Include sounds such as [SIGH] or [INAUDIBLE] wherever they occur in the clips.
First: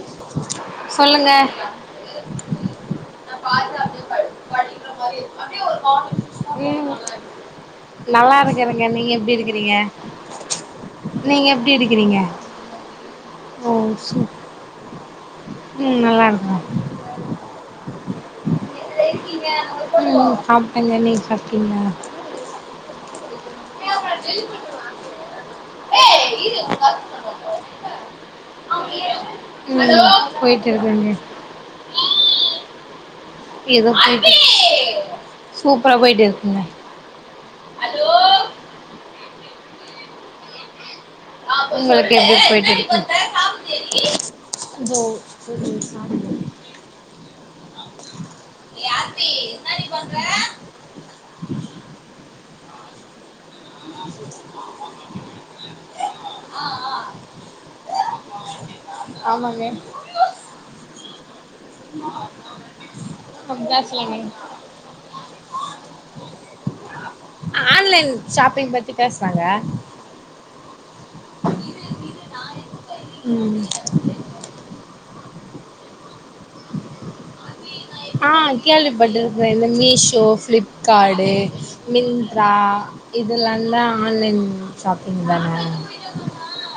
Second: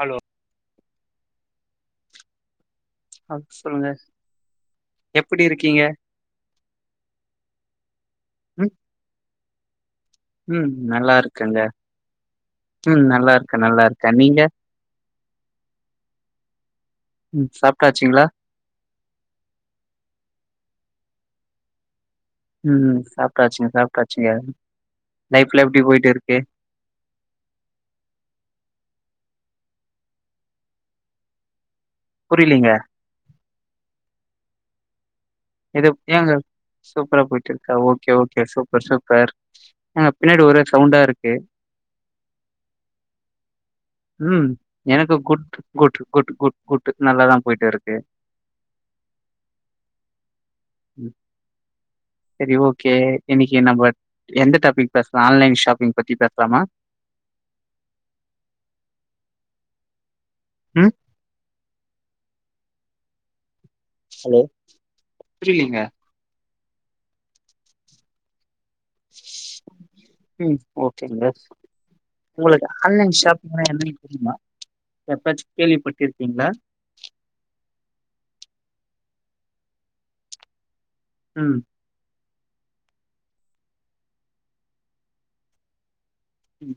Hello சொல்லுங்க அ சொல்லுங்க எப்டி இருக்கீங்க ம் நல்லா ம் இருக்கறங்க நீங்க எப்டி இருக்கிறீங்க ம் நல்லா நீங்க இருக்கங்க எப்டி இருக்கிறீங்க ம் நல்லா இருக்க ஓ நல்லா இருக்க சூப் நீங்க ம் நல்லா இருக்க ம் சாப்ட்டாச்சுங்ளா ம் சாப்டங்க நீங்க சாப்ட்டிங்ளா ம் சாப்ட்டாச்சுங்க சாப்ட்டாச்சுங்க லைப்ல்லா எப்டி போயிட்டு இருக்கு ம் போயிட்டு இருக்குங்க புரிலீங்க ஏதோ போயிட்டு இருக்கு எதோ ஏங்க சூப்பரா போயிட்டு இருக்கா ஓகே ஓகே சூப்பர் சூப்பர் ஏங்க பின்னாடி ஒரே சவுண்டா இருக்கு உங்களுக்கு எப்டி போயிட்டு இருக்கு ம் இதோ எனக்கு good good good good good நல்லாதா போயிட்டு இருக்கு ஏ ஆத்தி என்னடி பண்ற ம் செரி ஓகே இன்னைக்கு நம்ப எந்த டாபிக் பேசலா ஆன்லைன் ஷாப்பிங் பத்தி பேசலாமா ஆமாங்க ம் அ பேசலாங்க ஹலோ புரியலீங்க ஆன்லைன் ஷாப்பிங் பத்தி பேசலாங்க ம் ஓகேங்க உங்களுக்கு ஆன்லைன் ம் ஷாப்பிங்ன்னா என்னன்னு தெரியுமா எப்பயாச்சு கேள்விப்பட்டுயிருக்கீங்களா ஆ கேள்விப்பட்டு இருக்குக இந்த மீஷோ ஃவிலிப் கார்ட்டு ம் மிந்த்ரா இதெல்லா தா ஆன்லைன் ஷாப்பிங் தானா ம்.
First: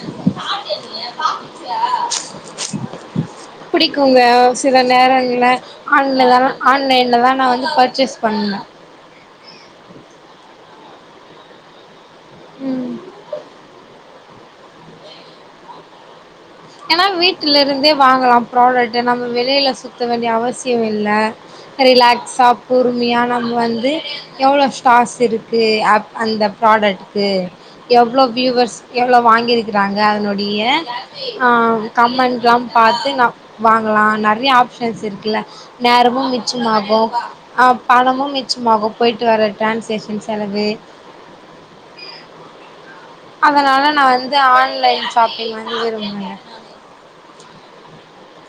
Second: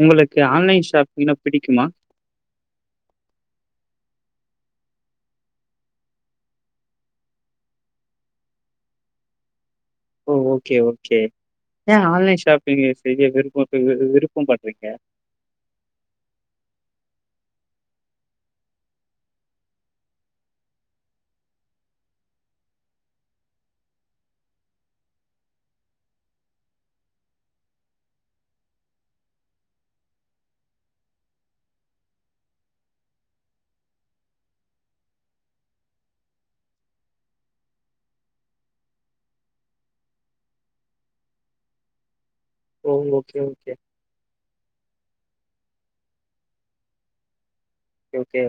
உங்களுக்கு ஆன்லைன் ஷாப்பிங்னா பிடிக்குமா பிடிக்குங்க சில நேரங்கள ஆன் ஆன்லைன்ல தா நா வந்து பர்ச்சேஸ் பண்ணனு ஓ ஓகே ஓகே எய ஆன்லைன் ஷாப்பிங் ம் செய்ய விருப்ப விருப்பம் பட்டுருக்க ஏன்னா வீட்டுல இருந்தே வாங்கலா புரொடக்ட் நம்ம வெளியில சுத்த வேண்டிய அவசிய இல்ல ரிலாக்ஸா பொறுமையா நம்ம வந்து எவ்வளோ ஸ்டார்ஸ் இருக்கு அ அந்த ப்ராடக்ட்டு எவ்வளோ வியூவர்ஸ் எவ்வளோ வாங்கியிருக்கிறாங்க அதனுடைய ஆ கமெண்ட்ஸ் எல்லா பாத்து நம்ம வாங்கலா நெறைய ஆப்ஷன்ஸ் இருக்குல்ல அபோ அ பணமும் மிச்சமாகு போயிட்டு வர ட்ரான்சேஷன் செலவு ஓ ஓகே ஓகே அதனால நா வந்து ஆன்லைன் ஷாப்பிங் வந்து விரும்புன ஒகே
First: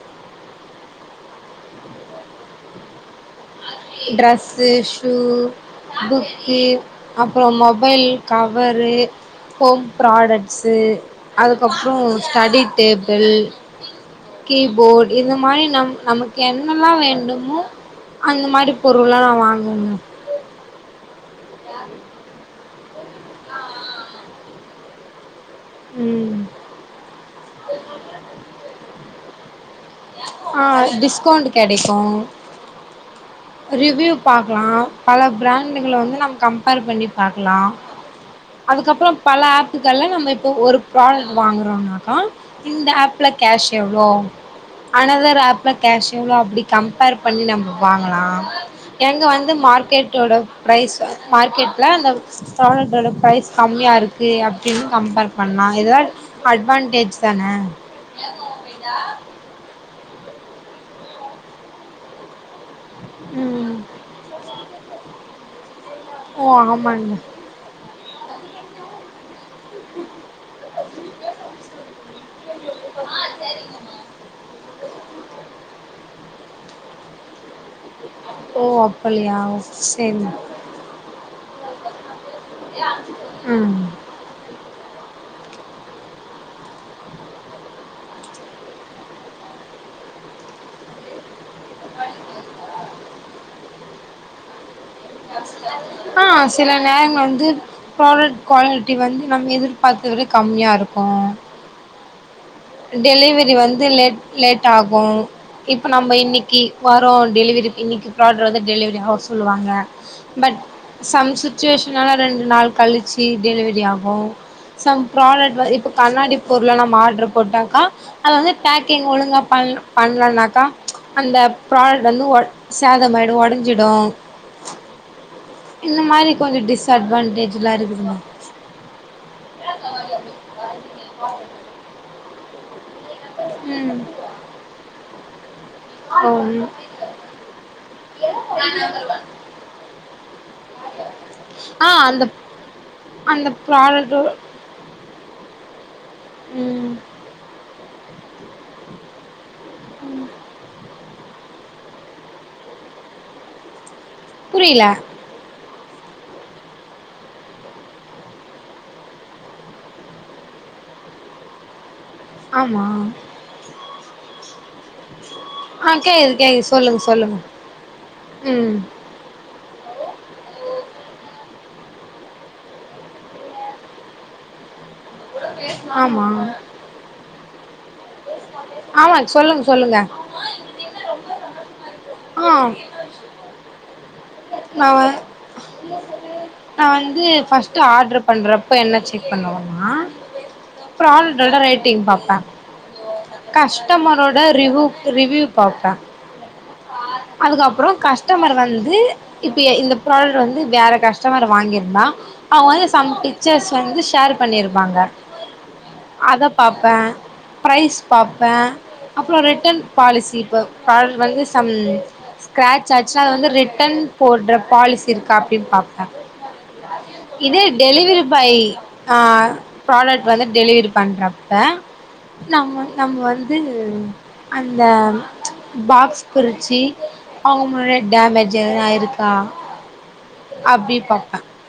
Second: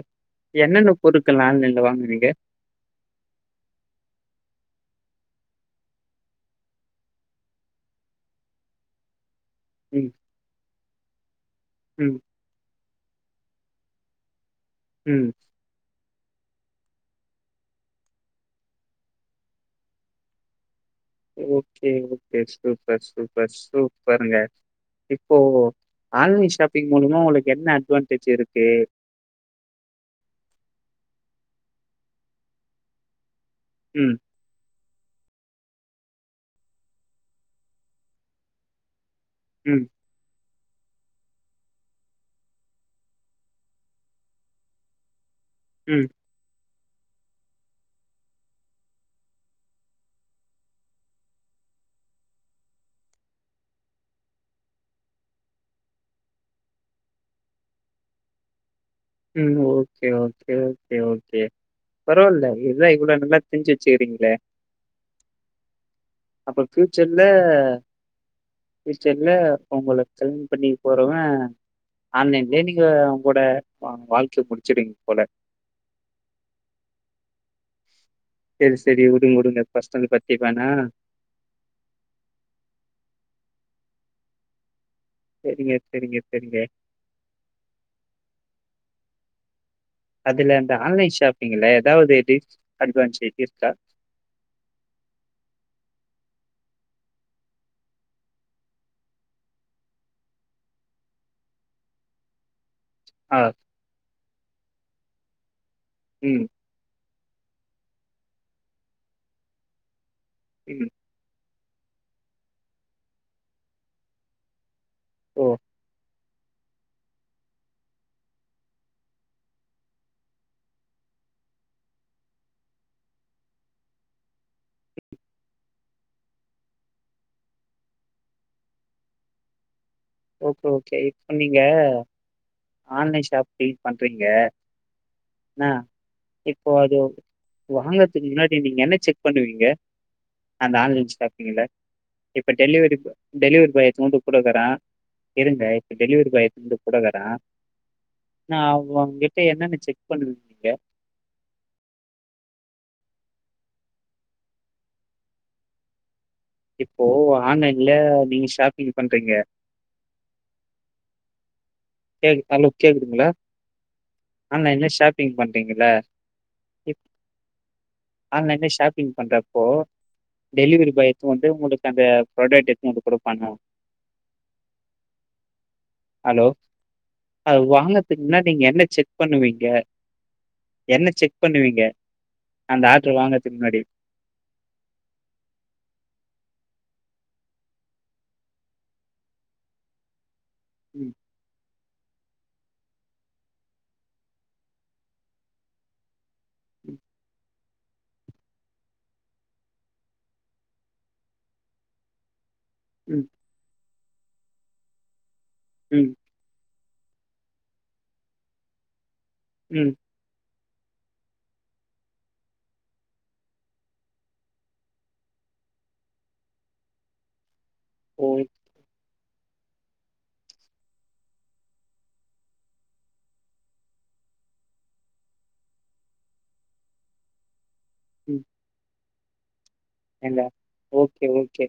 என்னென்ன பொருட்கள் எல்லா ஆன்லைன்ல வாங்குவீங்க டரெஸ்ஸு சூவ்வு புக்கு அப்பற மொபைல் கவரு ஹோம் ம் ப்ராடக்ட்ஸு அதுக்கப்பற ம் ஸ்டடி டேபிள் கீபோர்டு ம் இந்த மாதிரி நம் நமக்கு என்னல்லா வேண்டுமோ அந்த மாதிரி பொருள்லெல்லா நா வாங்குவங்க ஓக்கே சூப்பர் சூப்பர் சூப்பருங்க இப்போ ம் ஆன்லைன் ஷாப்பிங் மூலமா உங்களுக்கு என்ன அட்வான்டேஜ் இருக்கு ஆஹ டிஸ்கவுண்ட் கிடைக்கும் ரிவ்யூ ம் பாக்கலா பல பிராண்டுகல வந்து நம் கம்பர் பண்ணி பாக்கலா அதுக்கப்பற பல ம் ஆப்புகள்ல நம்ம இப்ப ஒரு ப்ராடக்ட் வாங்கறோனாக்கா இந்த ஆப்பில் கேஷ் எவ்வளோ அனதர் ஆப் ம் கேஷ் எவ்வளோ அப்டி கம்பேர் பண்ணி நம்ம வாங்கலா எங்க வந்து மார்க்கெட்டோட ஃபரைஸ் மார்க்கெட்ல அந்த பராடக்கோட ஃபரைஸ் கம்மியா இருக்கு அப்டின்னு கம்பர் பண்ணலா ஏத அட்வான்டேஜ் தான ம் ஓகே ஓகே ஓகே ஓகே பரவால்ல இதுதா இவ்வளவு நல்லா தெரிஞ்சு ம் வச்சுக்கிறீங்களே ஓ அப்பற ஆமாங்க ஃபியூச்சர்ல ஃபியூச்சர்ல உங்கல கல்யாண பண்ணி போறவ ஆன்லைன்ல நீங்க உங்களோட வா வாழ்க்கைய முடிச்சிடுவிங்க போல ஓ சரி, சரி. விடுங்க, அப்பல்லயா விடுங்க. பர்சனல் சேரிங்க பத்தி வேணாம். ம் சரிங்க சரிங்க சரிங்க அதுல அந்த ஆன்லைன் ஷாப்பிங்ல ஏதாவது டிஸ் அட்வான்டேஜ் இருக்கா ஆஹ் சில நேரங் வந்து ப்ராடக்ட் குவாலிட்டி வந்து நம்ம எதிர்பார்த்தலவிட கம்மியா இருக்கு ஆ. டெலிவரி வந்து லேட் லேட் ஆகு இப்போ நம்ப ம், இன்னிக்கி வரும் டெலிவரி இன்னிக்கி ப்ராடக்ட் வந்து டெலிவரி ஆவு சொல்லுவாங்க பட் ம். சம் சுச்சுவேஷனால் ரெண்டு நாள் கழிச்சு டெலிவரி ஆகு சம் ஓ! ப்ராடக்ட் வந்து இப்ப கண்ணாடி பொருள நம் ஆர்டர் போட்டாக்கா அது வந்து பேக்கிங் ஒழுங்கா பண்ள பண்ளனாக்கா அந்த ப்ராடக்ட் வந்து வொட சேதமாயிடு வொடஞ்சிடு இந்த மாரி கொஞ்சோ டிஸ்அட்வான்டேஜ்ல்லா இருக்குப்பா ஓகே ஓகே இப்ப நீங்க ஆன்லைன் ஷாப்பிங் ம் பண்றீங்க அ ஓ ம் இப்போ அது வாங்கறதுக்கு முன்னாடி நீங்க என்ன செக் பண்ணுவீங்க அந்த ஆன்லைன் ஷாப்பிங்ல ஆ அந்த இப்போ டெலிவரி அந்த டெலிவரி பாய் எத்துனுவந்து ப்ராடக்ட்டு உங்கிட்டதரா இருங்க இப்ப டெலிவரி பாய் எடுத்து வந்து ம் உங்கட்ட தரா நா அவ்ங்அவங்கிட் போய் என்னன்ன செக் பண்ணுவீங் புரில இப்போ ஆன்லைன்ல நீங்க ஷாப்பிங் பண்றீங்க கேக் ஹலோ ஆமா கேக்துங்களா ஆன்லைன்ல ஷாப்பிங் பண் றீங்கள ஆ கேக்குது கேக்குது இப் சொல்லுங்க சொல்லுங்க ஆன்லைன்ல ம் ஷாப்பிங் பண்றப் இப்போ டெலிவரி பாய் எத்துண்ணு வன்ட்டு உங்களுக்கு அந்த ப்ராடக்ட் எத்துண்ணு வந்து குடுப்பான்ல ஆமா ஹலோ அது வாங்க துக் முன்னாட் நீங்க என்ன செக் ஆமா சொல்லுங்க பண்ணுவீங்க சொல்லுங்க என்ன செக் பண்ணுவீங்க ஆ அந்த ஆர் ட்ரு வாங்கறதுக்குமுன்னாடி நா வ நா வந்து ஃபர்ஸ்ட்டு ஆட்ரு பண்றப்ப என்ன செக் பண்ணுவன்னா ம் புராடக் டோட ரேட்டிங் பாப்ப கஸ்டமரோட ரிவூ ரிவூயூ பாப்ப அதுக்கப்றோ கஸ்டமர் வந்து இப்ய இந்த ப்ராடக்ட் வந்து வேற கஸ்டமர் வாங்கிருந்தா அவ்ங்க வந்து சம் ம் ம் பிட்சர்ஸ் வந்து ஷேர் பண்ணிருப்பாங்க ம் அத பாப்ப ப்ரைஸ் பாப்ப அப்றோ ரிட்டன் ம் பாலிசி ப பால் வந்துஸ் சம் ஸ்கராட்ச் ஆச்சுனா அது வந்து ரிட்டன் போட்ற பாலிசி இருக்கா அப்டின் பாப்ப இதே டெலிவரி ஓ பாய் ஆஹ் ப்ராடக்ட் வந்து டெலிவரி பண்றப்ப நம் நம்ம வந்து அந்த பாக்ஸ் பிரிச்சு அவங்கமுன்னாடியே டேமேஜ் எதுனா ஆயிருக்கா எங்க ஓகே ஓகே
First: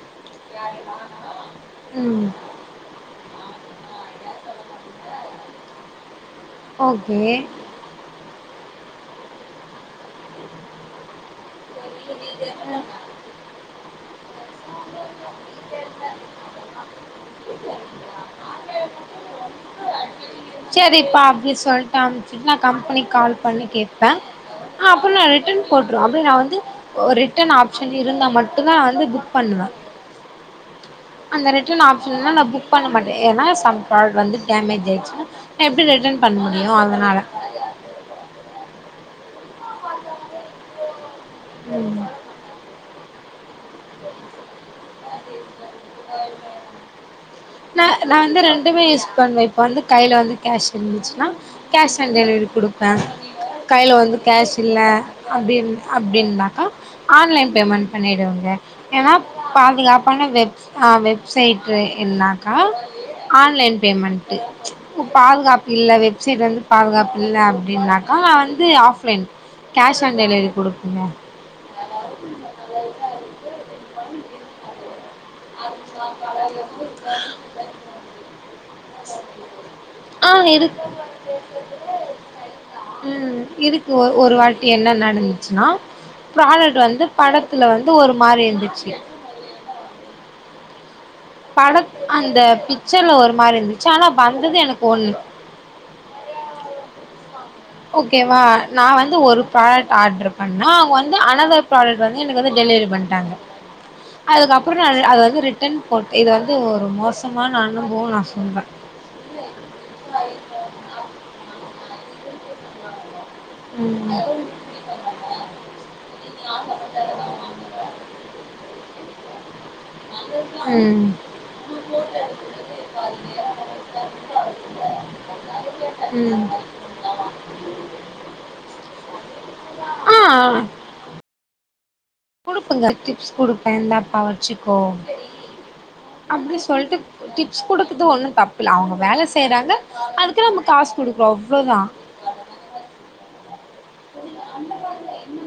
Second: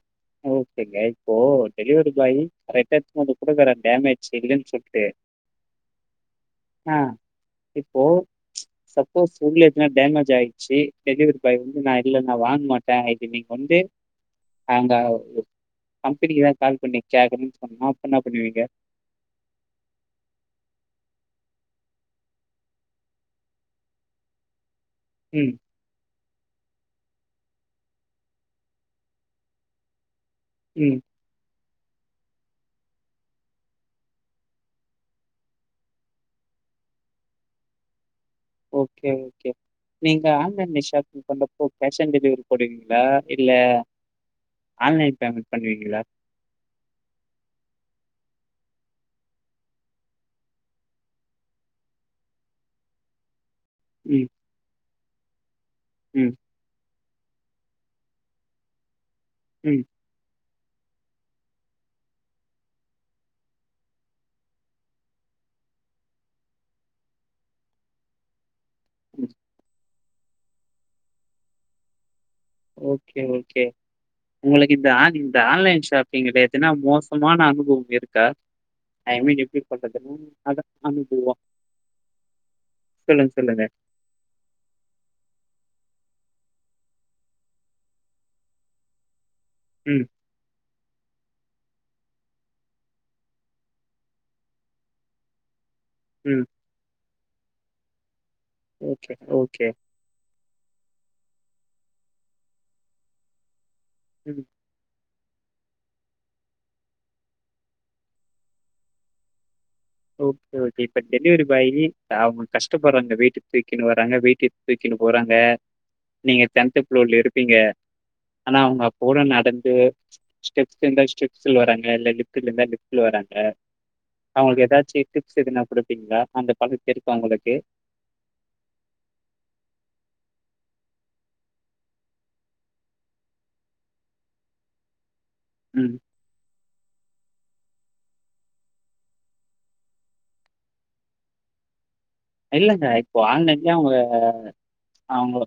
ஓகேங்க இப்போ டெலிவரி ம் பாய் கரக்ட் எத்துனு வந்து குடுக்கர டேமேஜ் இல்லன் சொல்ட்டு ஆஹ் ஓகே இப்போ சப்போஸ் உள்ள எதுனா டேமேஜ் ஆயிட்ச்சி டெலிவரி பாய் வந்து நா இல்ல நா வாங்க மாட்ட இது நீங்க வந்து அங்காவ் கம்பெனிக்குதா கால் பண்ணி கேக்கனு சொன்னா அப்ப என்ன பண்ணுவீங்க செரிப்பா அப்டின் சொல்ட்டு அம்ப்ச்சிட்டு நா கம்பெனிக் கால் பண்ணி கேப் ப அப்ப நா ம், ரிட்டன் போட்ருவ அப்டி நா வந்து ரிட்டன் ஆப்ஷன் இருந்தா மட்டுந்தா நா வந்து புக் பண்ணுவ ம் அந்த ரிட்ர்ன் ஆப்ஷன் இல்லனா நா புக் பண்ண மாட்ட ஏனா சம் ப்ராடக்ட் வந்து டமேஜ் ஆய்ச்சின்னா எப்டி ரிட்டன் பண்ண முடியு அதனால ஓகே ஓகே நீங்க ஆன்லைன்ல ஷாப்பிங் பண்றப்போ கேஷ் ம் ஆன் டெலிவரி போடுவீங்களா இல்ல ஆன்லைன் பேமெண்ட் பண்ணுவீங்களா நா நா வந்து ரெண்டுமே யூஸ் பண்ணுவ இப்ப வந்து கைல வந்து கஷ் இருந்துச்சின்னா கஷ் ஆன் டெலிவரி குடுப்ப கைல வந்து ம், கேஷ் இல்ல அப்டின் ம், அப்டின்னாக்கா ஆன்லைன் பேமெண்ட் பண்ணிடுவங்க ஏனா ம், பாதுகாப்பான வெப்ஸ் ஆ வெப்சைட்டு இன்னாக்கா ஆன்லைன் பேமெண்ட்டு பாதுகாப்பு இல்ல வெப்சைட் வந்து பாதுகாப்பு இல்ல அப்டின்னாக்கா வந்து ஆப்லைன் ம். கேஷ் ஆன் டெலிவரி குடுக்குங்க ம் ஓகே ஓகே உங்களுக்கு இந்த ஆடி இந்த ஆன்லைன் ஷாப்பிங்ல எதுனா மோசமான அனுபவம் இருக்கா ஐமீன் எப்டிப்பட்டதுனு ஆ அதது இருக் அனுபவோ ம் இருக்கு ஒ ஒரு வாட்டி என்ன நடந்துச்சின்னா ஃப்ராடக் வந்து படத்துல வந்து ஒரு மாரி இருந்துச்சி ம் படத் அந்த பிக்சர்ல ஒரு மாரி இருந்துச்சி ஆனா வந்தது எனக்கு ஒண்ணு ம் ஓகேவா நா ஓகே, வந்து ஒரு ப்ரா ஓகே. ஆட்டர் பண்ணா அவங்க வந்து அனதர் ப்ராடக் வந்து எனக்கு வந்து டெலிவரி பண்டாங்க ம். அதுக்கப் அப்புறோ நா அத வந்து ரிட்டன் போட்டு இது வந்து ஒரு மோசமான அனுபவோ நா சொல்வ [UNINTELLIGIBLE] ஓகே ஓகே இப்ப டெலிவரி பாயி அவங்க கஷ்டப்படுறாங்க வீட்டுக் தூக்கின்னு வர்றாங்க ம் வெய்ட்டு தூக்கிண்ணு போறாங்க நீங்க டென்த் ஃபுளோர்ல இருப்பீங்க ஆனா அவங்க அப்ப கூட நடந்து ஸ்டெப்ஸ் இருந்தா ம் ஸ்டெப்ஸ்ல வராங்க இல்ல லிஃப்டுல இருந்தா லிஃப்ட்ல வராங்க அவங்களுக்கு ஏதா ச்சி டிப்ஸ் எதுனா குடுப்பீங்ளா ம் அந்த பகுத் இருக்கா உங்களுக்கு ஆ குடுப்பங்க டிப்ஸ் குடுப்ப இந்தாப்பா வச்சிக்கோ ம் அப்டி சொல்ட்டு டிப்ஸ் குடுக்குது ஒன்னு தப்புல்ல அவங்க வேல செய்றாங்க அதுக்கு நம்ம காஸ் குடுக்குறோ அவ்ளோதா இல்லங்க இப்போ ஆன்லைன்லே அவங்க அவங்க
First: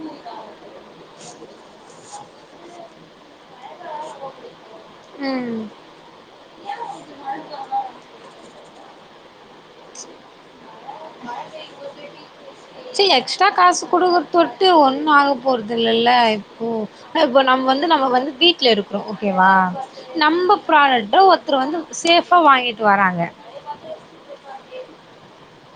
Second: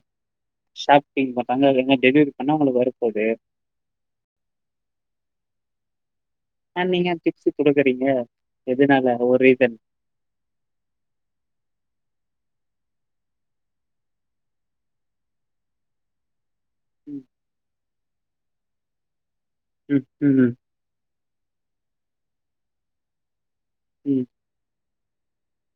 ஷாப் [UNINTELLIGIBLE] அது என்ன டெலிவரி பண்ணா உங்களுக்கு வரப்போது ம் ஆ நீங்க ஏ டிப்ஸ்சு குடுக்கறீங்க எதுனால ஒரு ரீசன் மழ மழ பெய்யும் போது சீ எக்ஸ்ட்ரா காசு குடுக்கற தொட்டு ஒண்ணு ஆக போறதுல்லல ஓ அ ம், இப்ப நம்ம வந்து நம்ம வந்து வீட்டு்ல இருக்றோ ஓகேவா ம், ம், நம்ம ப்ராடக்ட்ட ஒருத்தர் வந்து சேஃபா வாங்கிட்டு வராங்க ம்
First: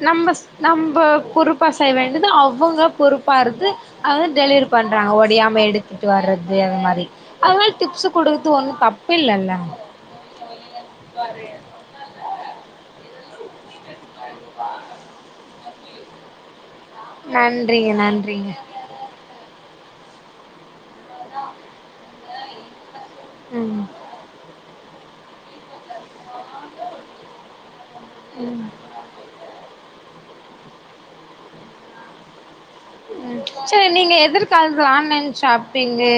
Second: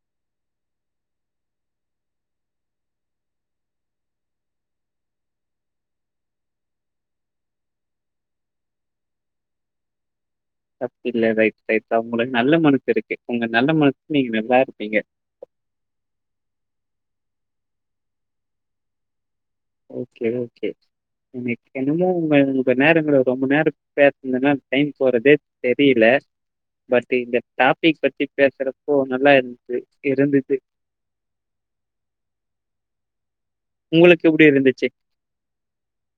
நம்ம ஸ் நம்ப பொறுப்பா செய்ய வேண்டியது அவங்க பொறுப்பாருது அவெ டெலிவரி பண்றாங்க ஒடியாம எடுத்துட்டு வர்றது அது மாரி அதனால டிப்ஸ் குடுக்கத்து ஒன்னு தப்பில்லல்ல தப்பில்ல ரைட் ரைட்கா உங்களுக்கு நல்ல மனசு இருக்கு உங்க நல்ல மனசுக்கு நீங்க நல்லா இருப்பீங்க நன்றிங்க நன்றிங்க ஓகே ஓகே எனக்கு என்னமோ உங்க உங்க நேரங்க ரொம்ப நேரம் ம் பே இல்லனா டைம் போறதே தெரில பட் இந்த டாபிக் பத்தி ம் பேசுறது போ நல்லா இருந்துது இருந்துது ம் சேர் நீங்க உங்களுக்கு எப்படி எதிர்காலத்துல இருந்துச்சு? ஆன்லைன் ஷாப்பிங்கு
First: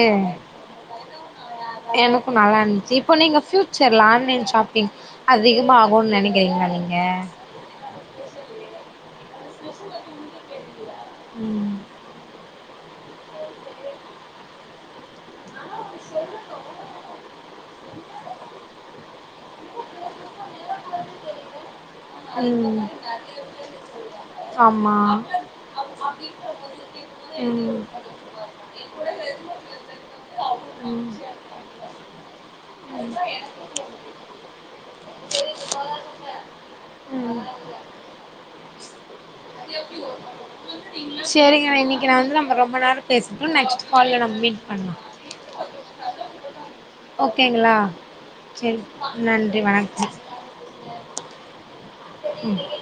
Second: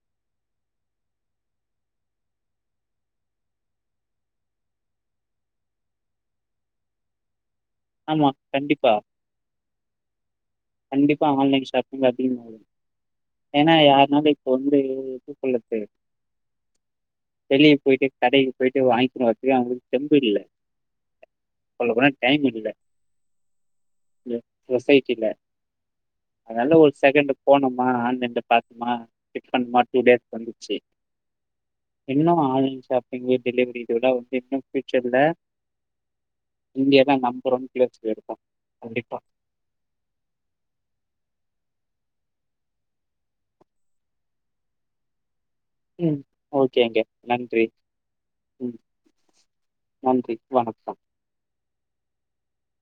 எனக்கு நல்லா இருந்ச்சு இப்போ நீங்க பியூச்சர்ல ஆன்லைன் ஷாப்பிங் அதிகமாகுனு நெனைக்குறீங்ளா நீங்க ஆமா கண்டிப்பா கண்டிப்பா ஆன்லைன் ம் ஷாப் பிங் அதிகமா ஏன்னா யாருனாலு இப்ப வந்து எப்டி சொல்லது [INAUDIBLE] வெளிய போயிட்டு கடைக்கு போயிட்டு வாங்கிட்டு வரன்த்துக்கு அவங்களுக்கு தெம்பு இல்ல சொல்ல போனா ம் ம் ஆமா சொசைட்டில அதனால ஒரு செகண்டு் ம் போனமா ஆன்லைன்ல பாத்தமா டிக் பண்ணமா டூ டேஸ் வந்துச்சு ம் என்னா ஆன்லைன் ஷாப்பிங்கு டெலிவரி இதோடா [UNINTELLIGIBLE] சொல்லுவ ம் ஒன் பிளேஸ்ல இருக்கு கண்டிப்பா சேரிங்க இன்னைக்கு நா வந்து நம்ம ரொம்ப நேரோம் பேசிட்டோ நெக்ஸ்ட் கால்ல நம்ம மீட் பண்லா ம் ஓகேங்க நன்றி ஓகேங்களா சரி ம் நன்றி வணக்கம் நன்றி வணக்கம் ம்